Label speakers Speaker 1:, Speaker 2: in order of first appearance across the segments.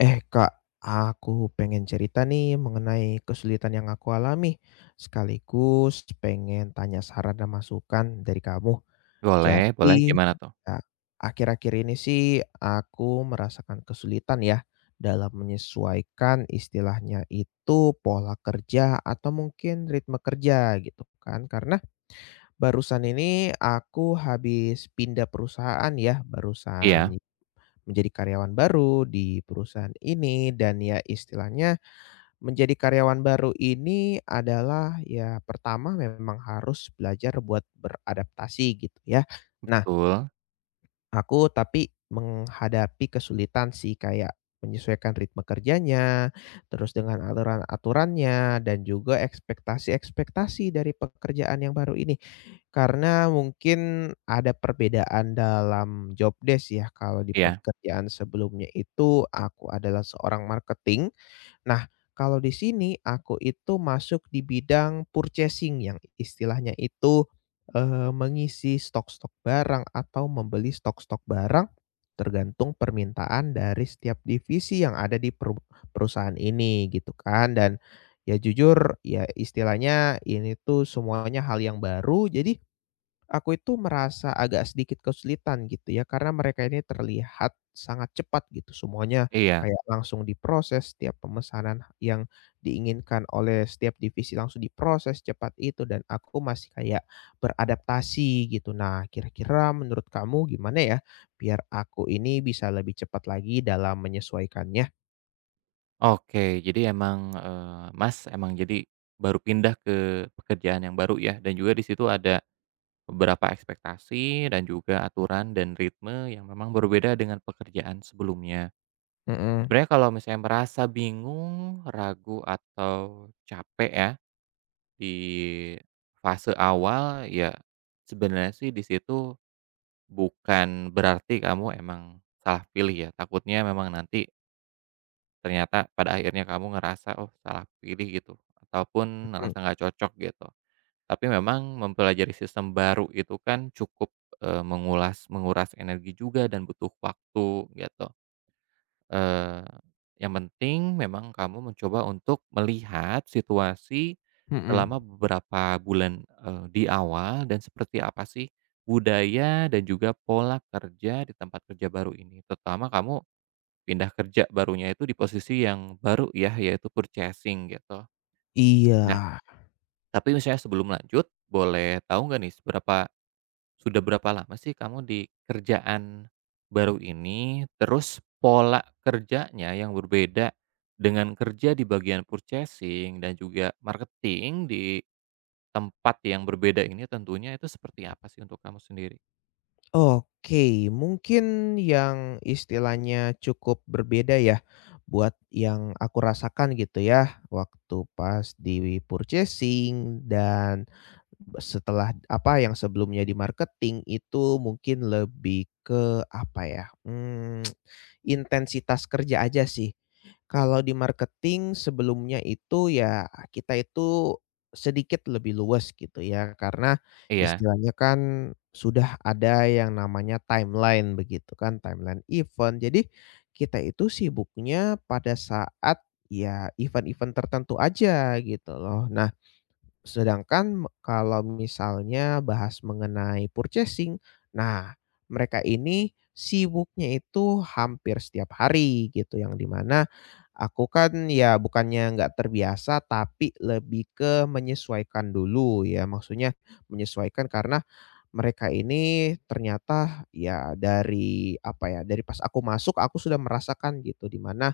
Speaker 1: Eh Kak, aku pengen cerita nih mengenai kesulitan yang aku alami, sekaligus pengen tanya saran dan masukan dari kamu.
Speaker 2: Boleh boleh,
Speaker 1: Jadi,
Speaker 2: gimana
Speaker 1: Ya.
Speaker 2: tuh?
Speaker 1: Ya, akhir-akhir ini sih aku merasakan kesulitan ya dalam menyesuaikan istilahnya itu pola kerja atau mungkin ritme kerja gitu kan. Karena barusan ini aku habis pindah perusahaan ya,
Speaker 2: Iya,
Speaker 1: barusan menjadi karyawan baru di perusahaan ini dan ya istilahnya menjadi karyawan baru ini adalah ya pertama memang harus belajar buat beradaptasi gitu ya. Nah,
Speaker 2: betul,
Speaker 1: aku tapi menghadapi kesulitan sih kayak menyesuaikan ritme kerjanya, terus dengan aturan-aturannya dan juga ekspektasi-ekspektasi dari pekerjaan yang baru ini. Karena mungkin ada perbedaan dalam job desk ya, kalau di
Speaker 2: iya
Speaker 1: pekerjaan sebelumnya itu aku adalah seorang marketing. Nah, kalau di sini aku itu masuk di bidang purchasing yang istilahnya itu, mengisi stok-stok barang atau membeli stok-stok barang tergantung permintaan dari setiap divisi yang ada di perusahaan ini gitu kan. Dan ya jujur ya istilahnya ini tuh semuanya hal yang baru, jadi aku itu merasa agak sedikit kesulitan gitu ya, karena mereka ini terlihat sangat cepat gitu, semuanya
Speaker 2: iya.
Speaker 1: kayak langsung diproses, setiap pemesanan yang diinginkan oleh setiap divisi langsung diproses cepat itu dan aku masih kayak beradaptasi gitu. Nah, kira-kira menurut kamu gimana ya biar aku ini bisa lebih cepat lagi dalam menyesuaikannya?
Speaker 2: Oke, jadi emang, Mas, emang jadi baru pindah ke pekerjaan yang baru ya, dan juga di situ ada beberapa ekspektasi dan juga aturan dan ritme yang memang berbeda dengan pekerjaan sebelumnya.
Speaker 1: Mhm.
Speaker 2: Sebenarnya kalau misalnya merasa bingung, ragu, atau capek ya di fase awal, ya sebenarnya sih di situ bukan berarti kamu emang salah pilih ya, takutnya memang nanti ternyata pada akhirnya kamu ngerasa, "Oh salah pilih," gitu, ataupun
Speaker 1: Mhm.
Speaker 2: ngerasa nggak cocok gitu. Tapi memang mempelajari sistem baru itu kan cukup, menguras energi juga dan butuh waktu gitu. Eee, yang penting memang kamu mencoba untuk melihat situasi
Speaker 1: Mhm.
Speaker 2: selama beberapa bulan, di awal dan seperti apa sih budaya dan juga pola kerja di tempat kerja baru ini. Terutama kamu pindah kerja barunya itu di posisi yang baru ya, yaitu purchasing gitu. Nah,
Speaker 1: Iya.
Speaker 2: tapi misalnya sebelum lanjut, boleh tahu nggak nih sudah berapa lama sih kamu di kerjaan baru ini? Terus pola kerjanya yang berbeda dengan kerja di bagian purchasing dan juga marketing di tempat yang berbeda ini tentunya itu seperti apa sih untuk kamu sendiri?
Speaker 1: Oke, mungkin yang istilahnya cukup berbeda ya buat yang aku rasakan gitu ya waktu pas di purchasing dan setelah apa yang sebelumnya di marketing itu mungkin lebih ke apa ya, intensitas kerja aja sih. Kalau di marketing sebelumnya itu ya kita itu sedikit lebih luas gitu ya, karena
Speaker 2: Iya
Speaker 1: istilahnya kan sudah ada yang namanya timeline begitu kan, timeline event. Jadi kita itu sibuknya pada saat ya event-event tertentu aja gitu loh. Nah, Sedangkan me kalau misalnya bahas mengenai purchasing, nah mereka ini sibuknya itu hampir setiap hari gitu, yang dimana aku kan ya bukannya nggak terbiasa, tapi lebih ke menyesuaikan dulu ya, maksudnya menyesuaikan karena mereka ini ternyata ya dari apa ya, dari pas aku masuk aku sudah merasakan gitu di mana,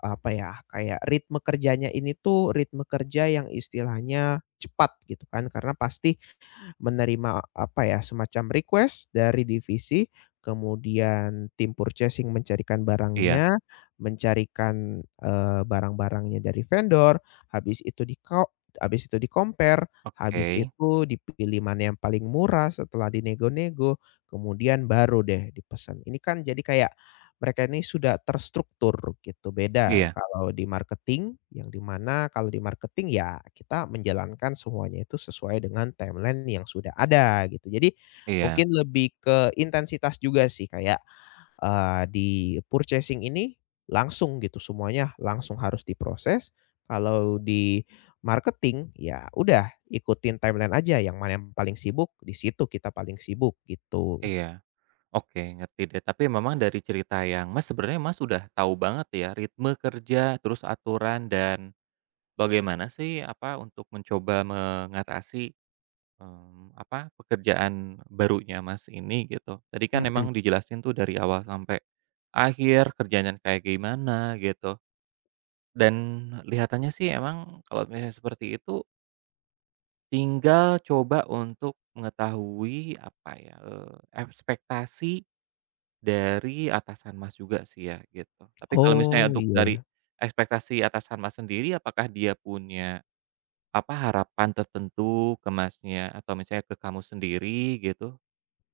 Speaker 1: apa ya, kayak ritme kerjanya ini tuh ritme kerja yang istilahnya cepat gitu kan karena pasti menerima, apa ya, semacam request dari divisi, kemudian tim purchasing mencarikan
Speaker 2: iya,
Speaker 1: barangnya, mencarikan, barang-barangnya dari vendor, habis itu di-compare,
Speaker 2: oke.
Speaker 1: habis itu dipilih mana yang paling murah, setelah dinego-nego, kemudian baru deh dipesan. Ini kan jadi kayak mereka ini sudah terstruktur gitu, beda
Speaker 2: Iya
Speaker 1: kalau di marketing, yang di mana kalau di marketing ya kita menjalankan semuanya itu sesuai dengan timeline yang sudah ada gitu. Jadi
Speaker 2: iya
Speaker 1: mungkin lebih ke intensitas juga sih kayak, di purchasing ini langsung gitu, semuanya langsung harus diproses. Kalau di marketing ya udah ikutin timeline aja, yang mana yang paling sibuk di situ kita paling sibuk gitu.
Speaker 2: iya. Oke, ngerti deh. Tapi memang dari cerita yang Mas, sebenarnya Mas sudah tahu banget ya ritme kerja, terus aturan dan bagaimana sih, apa, untuk mencoba mengatasi, mmm, apa, pekerjaan barunya Mas ini gitu. Tadi kan
Speaker 1: Mhm.
Speaker 2: emang dijelasin tuh dari awal sampai akhir kerjanya kayak gimana gitu, dan lihatannya sih emang kalau misalnya seperti itu tinggal coba untuk mengetahui apa ya, ekspektasi dari atasan Mas juga sih ya gitu. Tapi kalau misalnya
Speaker 1: Oh,
Speaker 2: untuk
Speaker 1: iya
Speaker 2: dari
Speaker 1: ya.
Speaker 2: ekspektasi atasan Mas sendiri apakah dia punya apa, harapan tertentu ke Masnya atau misalnya ke kamu sendiri gitu,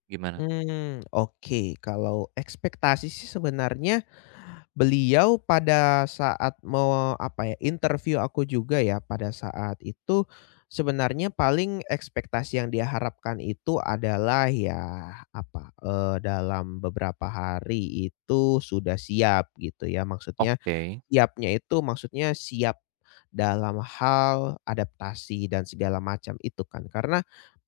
Speaker 2: gimana?
Speaker 1: Oke. Kalau ekspektasi sih sebenarnya beliau pada saat mau, apa ya, interview aku juga ya, pada saat itu sebenarnya paling ekspektasi yang dia harapkan itu adalah ya, apa, dalam beberapa hari itu sudah siap gitu ya. Maksudnya
Speaker 2: Oke,
Speaker 1: siapnya itu maksudnya siap dalam hal adaptasi dan segala macam itu kan. Karena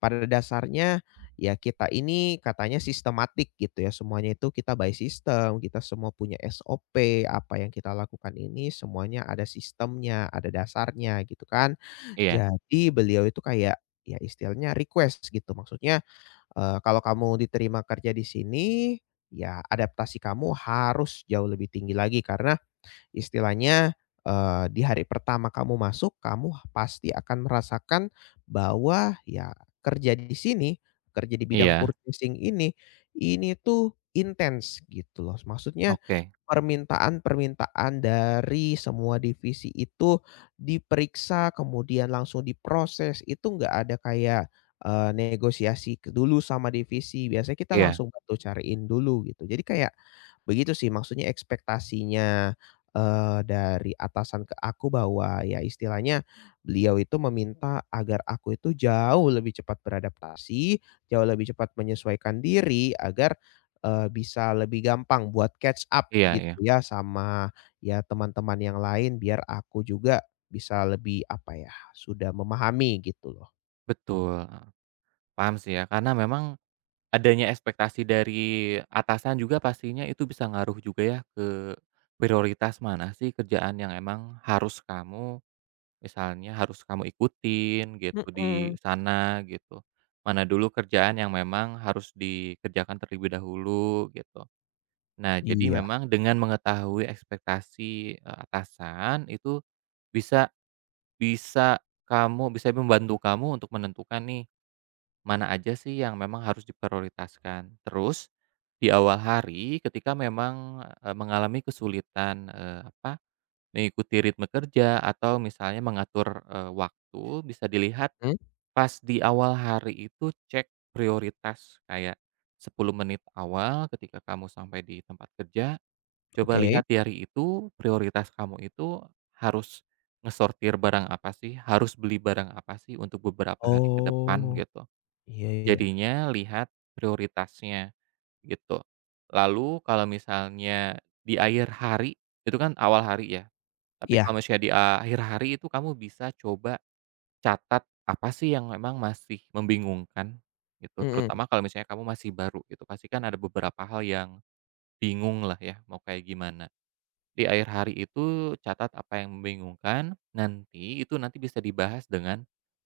Speaker 1: pada dasarnya ya kita ini katanya sistematik gitu ya, semuanya itu kita by system, kita semua punya SOP, apa yang kita lakukan ini semuanya ada sistemnya, ada dasarnya gitu kan.
Speaker 2: iya
Speaker 1: Jadi beliau itu kayak ya istilahnya request gitu, maksudnya, "Kalau kamu diterima kerja di sini, ya adaptasi kamu harus jauh lebih tinggi lagi karena istilahnya, di hari pertama kamu masuk, kamu pasti akan merasakan bahwa ya kerja di sini, kerja di bidang
Speaker 2: iya,
Speaker 1: purchasing ini tuh intens gitu loh. Maksudnya
Speaker 2: oke,
Speaker 1: permintaan-permintaan dari semua divisi itu diperiksa, kemudian langsung diproses, itu nggak ada kayak, negosiasi ke dulu sama divisi, biasanya kita
Speaker 2: iya
Speaker 1: langsung bantu cariin dulu gitu. Jadi kayak begitu sih maksudnya ekspektasinya, dari atasan ke aku bahwa ya istilahnya beliau itu meminta agar aku itu jauh lebih cepat beradaptasi, jauh lebih cepat menyesuaikan diri agar bisa lebih gampang buat catch up
Speaker 2: iya
Speaker 1: gitu
Speaker 2: iya,
Speaker 1: ya sama, ya teman-teman yang lain biar aku juga bisa lebih apa ya, sudah memahami gitu loh.
Speaker 2: betul, paham sih ya, karena memang adanya ekspektasi dari atasan juga pastinya itu bisa ngaruh juga ya ke prioritas mana sih kerjaan yang emang harus kamu, misalnya harus kamu ikutin gitu di
Speaker 1: Mhm.
Speaker 2: sana gitu. Mana dulu kerjaan yang memang harus dikerjakan terlebih dahulu gitu. Nah, jadi
Speaker 1: Iya,
Speaker 2: memang dengan mengetahui ekspektasi, atasan itu bisa bisa kamu, bisa membantu kamu untuk menentukan nih, mana aja sih yang memang harus diprioritaskan. Terus, di awal hari ketika memang, mengalami kesulitan, apa, mengikuti ritme kerja atau misalnya mengatur, waktu, bisa dilihat
Speaker 1: mhm,
Speaker 2: pas di awal hari itu cek prioritas kayak 10 menit awal ketika kamu sampai di tempat kerja. Coba
Speaker 1: oke.
Speaker 2: lihat di hari itu, prioritas kamu itu harus ngesortir barang apa sih, harus beli barang apa sih untuk beberapa hari ke depan
Speaker 1: Oh,
Speaker 2: gitu.
Speaker 1: iya iya.
Speaker 2: Jadinya lihat prioritasnya gitu. Lalu kalau misalnya di akhir hari, itu kan awal hari ya, tapi
Speaker 1: Iya,
Speaker 2: kalau misalnya di akhir hari itu kamu bisa coba catat apa sih yang memang masih membingungkan gitu,
Speaker 1: mhm,
Speaker 2: terutama kalau misalnya kamu masih baru gitu. Pasti kan ada beberapa hal yang bingung lah ya mau kayak gimana. Di akhir hari itu catat apa yang membingungkan, nanti itu nanti bisa dibahas dengan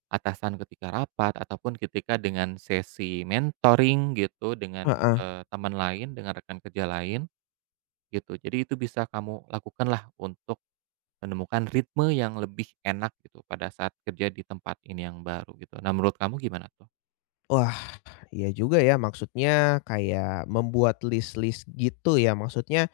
Speaker 2: atasan ketika rapat ataupun ketika dengan sesi mentoring gitu dengan,
Speaker 1: heeh.
Speaker 2: teman lain, dengan rekan kerja lain gitu. Jadi itu bisa kamu lakukanlah untuk menemukan ritme yang lebih enak gitu pada saat kerja di tempat ini yang baru gitu. Nah menurut kamu gimana tuh?
Speaker 1: Wah, iya juga ya, maksudnya kayak membuat list-list gitu ya. Maksudnya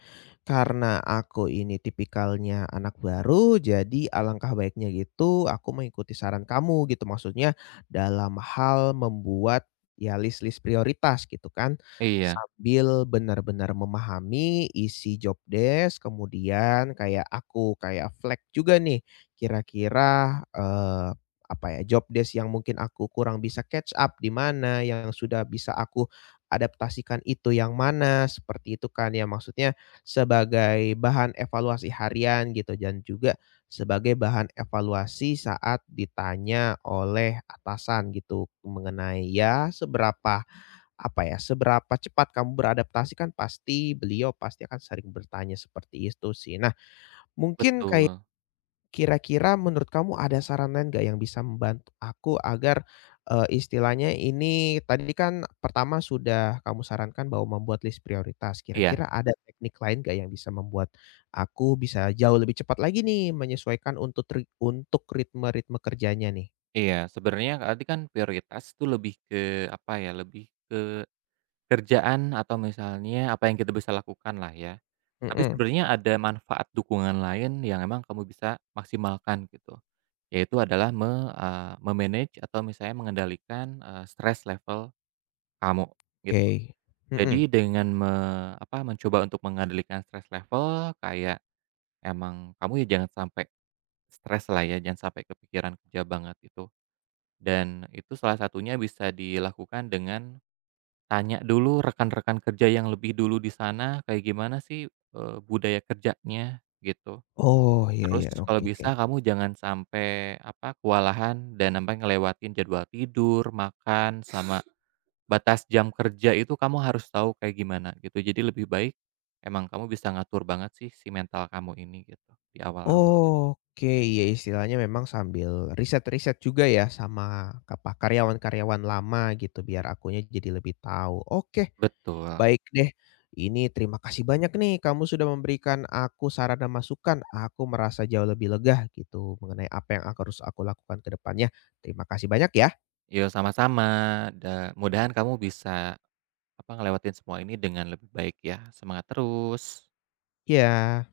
Speaker 1: karena aku ini tipikalnya anak baru, jadi alangkah baiknya gitu aku mengikuti saran kamu gitu. Maksudnya dalam hal membuat ya list-list prioritas gitu kan,
Speaker 2: Iya,
Speaker 1: sambil benar-benar memahami isi job desk, kemudian kayak aku kayak flag juga nih kira-kira, eh, apa ya, job desk yang mungkin aku kurang bisa catch up di mana, yang sudah bisa aku adaptasikan itu yang mana, seperti itu kan ya. Maksudnya sebagai bahan evaluasi harian gitu dan juga sebagai bahan evaluasi saat ditanya oleh atasan gitu mengenai ya seberapa, apa ya, seberapa cepat kamu beradaptasi kan pasti beliau pasti akan sering bertanya seperti itu sih. Nah mungkin kayak
Speaker 2: betul.
Speaker 1: kira-kira menurut kamu ada saran lain nggak yang bisa membantu aku agar, istilahnya ini tadi kan pertama sudah kamu sarankan bahwa membuat list prioritas,
Speaker 2: Iya
Speaker 1: kira-kira ada teknik lain nggak yang bisa membuat aku bisa jauh lebih cepat lagi nih menyesuaikan untuk ritme-ritme kerjanya nih?
Speaker 2: iya. Sebenarnya tadi kan prioritas tuh lebih ke apa ya, lebih kerjaan atau misalnya apa yang kita bisa lakukan lah ya. Tapi
Speaker 1: Mhm.
Speaker 2: sebenarnya ada manfaat dukungan lain yang emang kamu bisa maksimalkan gitu, yaitu adalah me-manage atau misalnya mengendalikan, stres level kamu gitu.
Speaker 1: Oke.
Speaker 2: Jadi
Speaker 1: Mhm.
Speaker 2: dengan apa, mencoba untuk mengendalikan stres level kayak emang kamu ya jangan sampai stres lah ya, jangan sampai kepikiran kerja banget itu. Dan itu salah satunya bisa dilakukan dengan tanya dulu rekan-rekan kerja yang lebih dulu di sana kayak gimana sih, budaya kerjanya gitu.
Speaker 1: Oh, iya
Speaker 2: Terus
Speaker 1: iya,
Speaker 2: kalau
Speaker 1: oke oke.
Speaker 2: bisa kamu jangan sampai, apa, kewalahan dan sampai ngelewatin jadwal tidur, makan, sama batas jam kerja itu kamu harus tahu kayak gimana gitu. Jadi lebih baik emang kamu bisa ngatur banget sih si mental kamu ini gitu di awal-awal.
Speaker 1: Oke, ya istilahnya memang sambil riset-riset juga ya sama apa, karyawan-karyawan lama gitu biar akunya jadi lebih tahu. Oke,
Speaker 2: Betul.
Speaker 1: baik deh. Ini terima kasih banyak nih kamu sudah memberikan aku saran dan masukan. Aku merasa jauh lebih lega gitu mengenai apa yang aku harus lakukan ke depannya. Terima kasih banyak ya.
Speaker 2: Yo sama-sama, da mudahan kamu bisa, apa, ngelewatin semua ini dengan lebih baik ya. Semangat terus.
Speaker 1: Ya.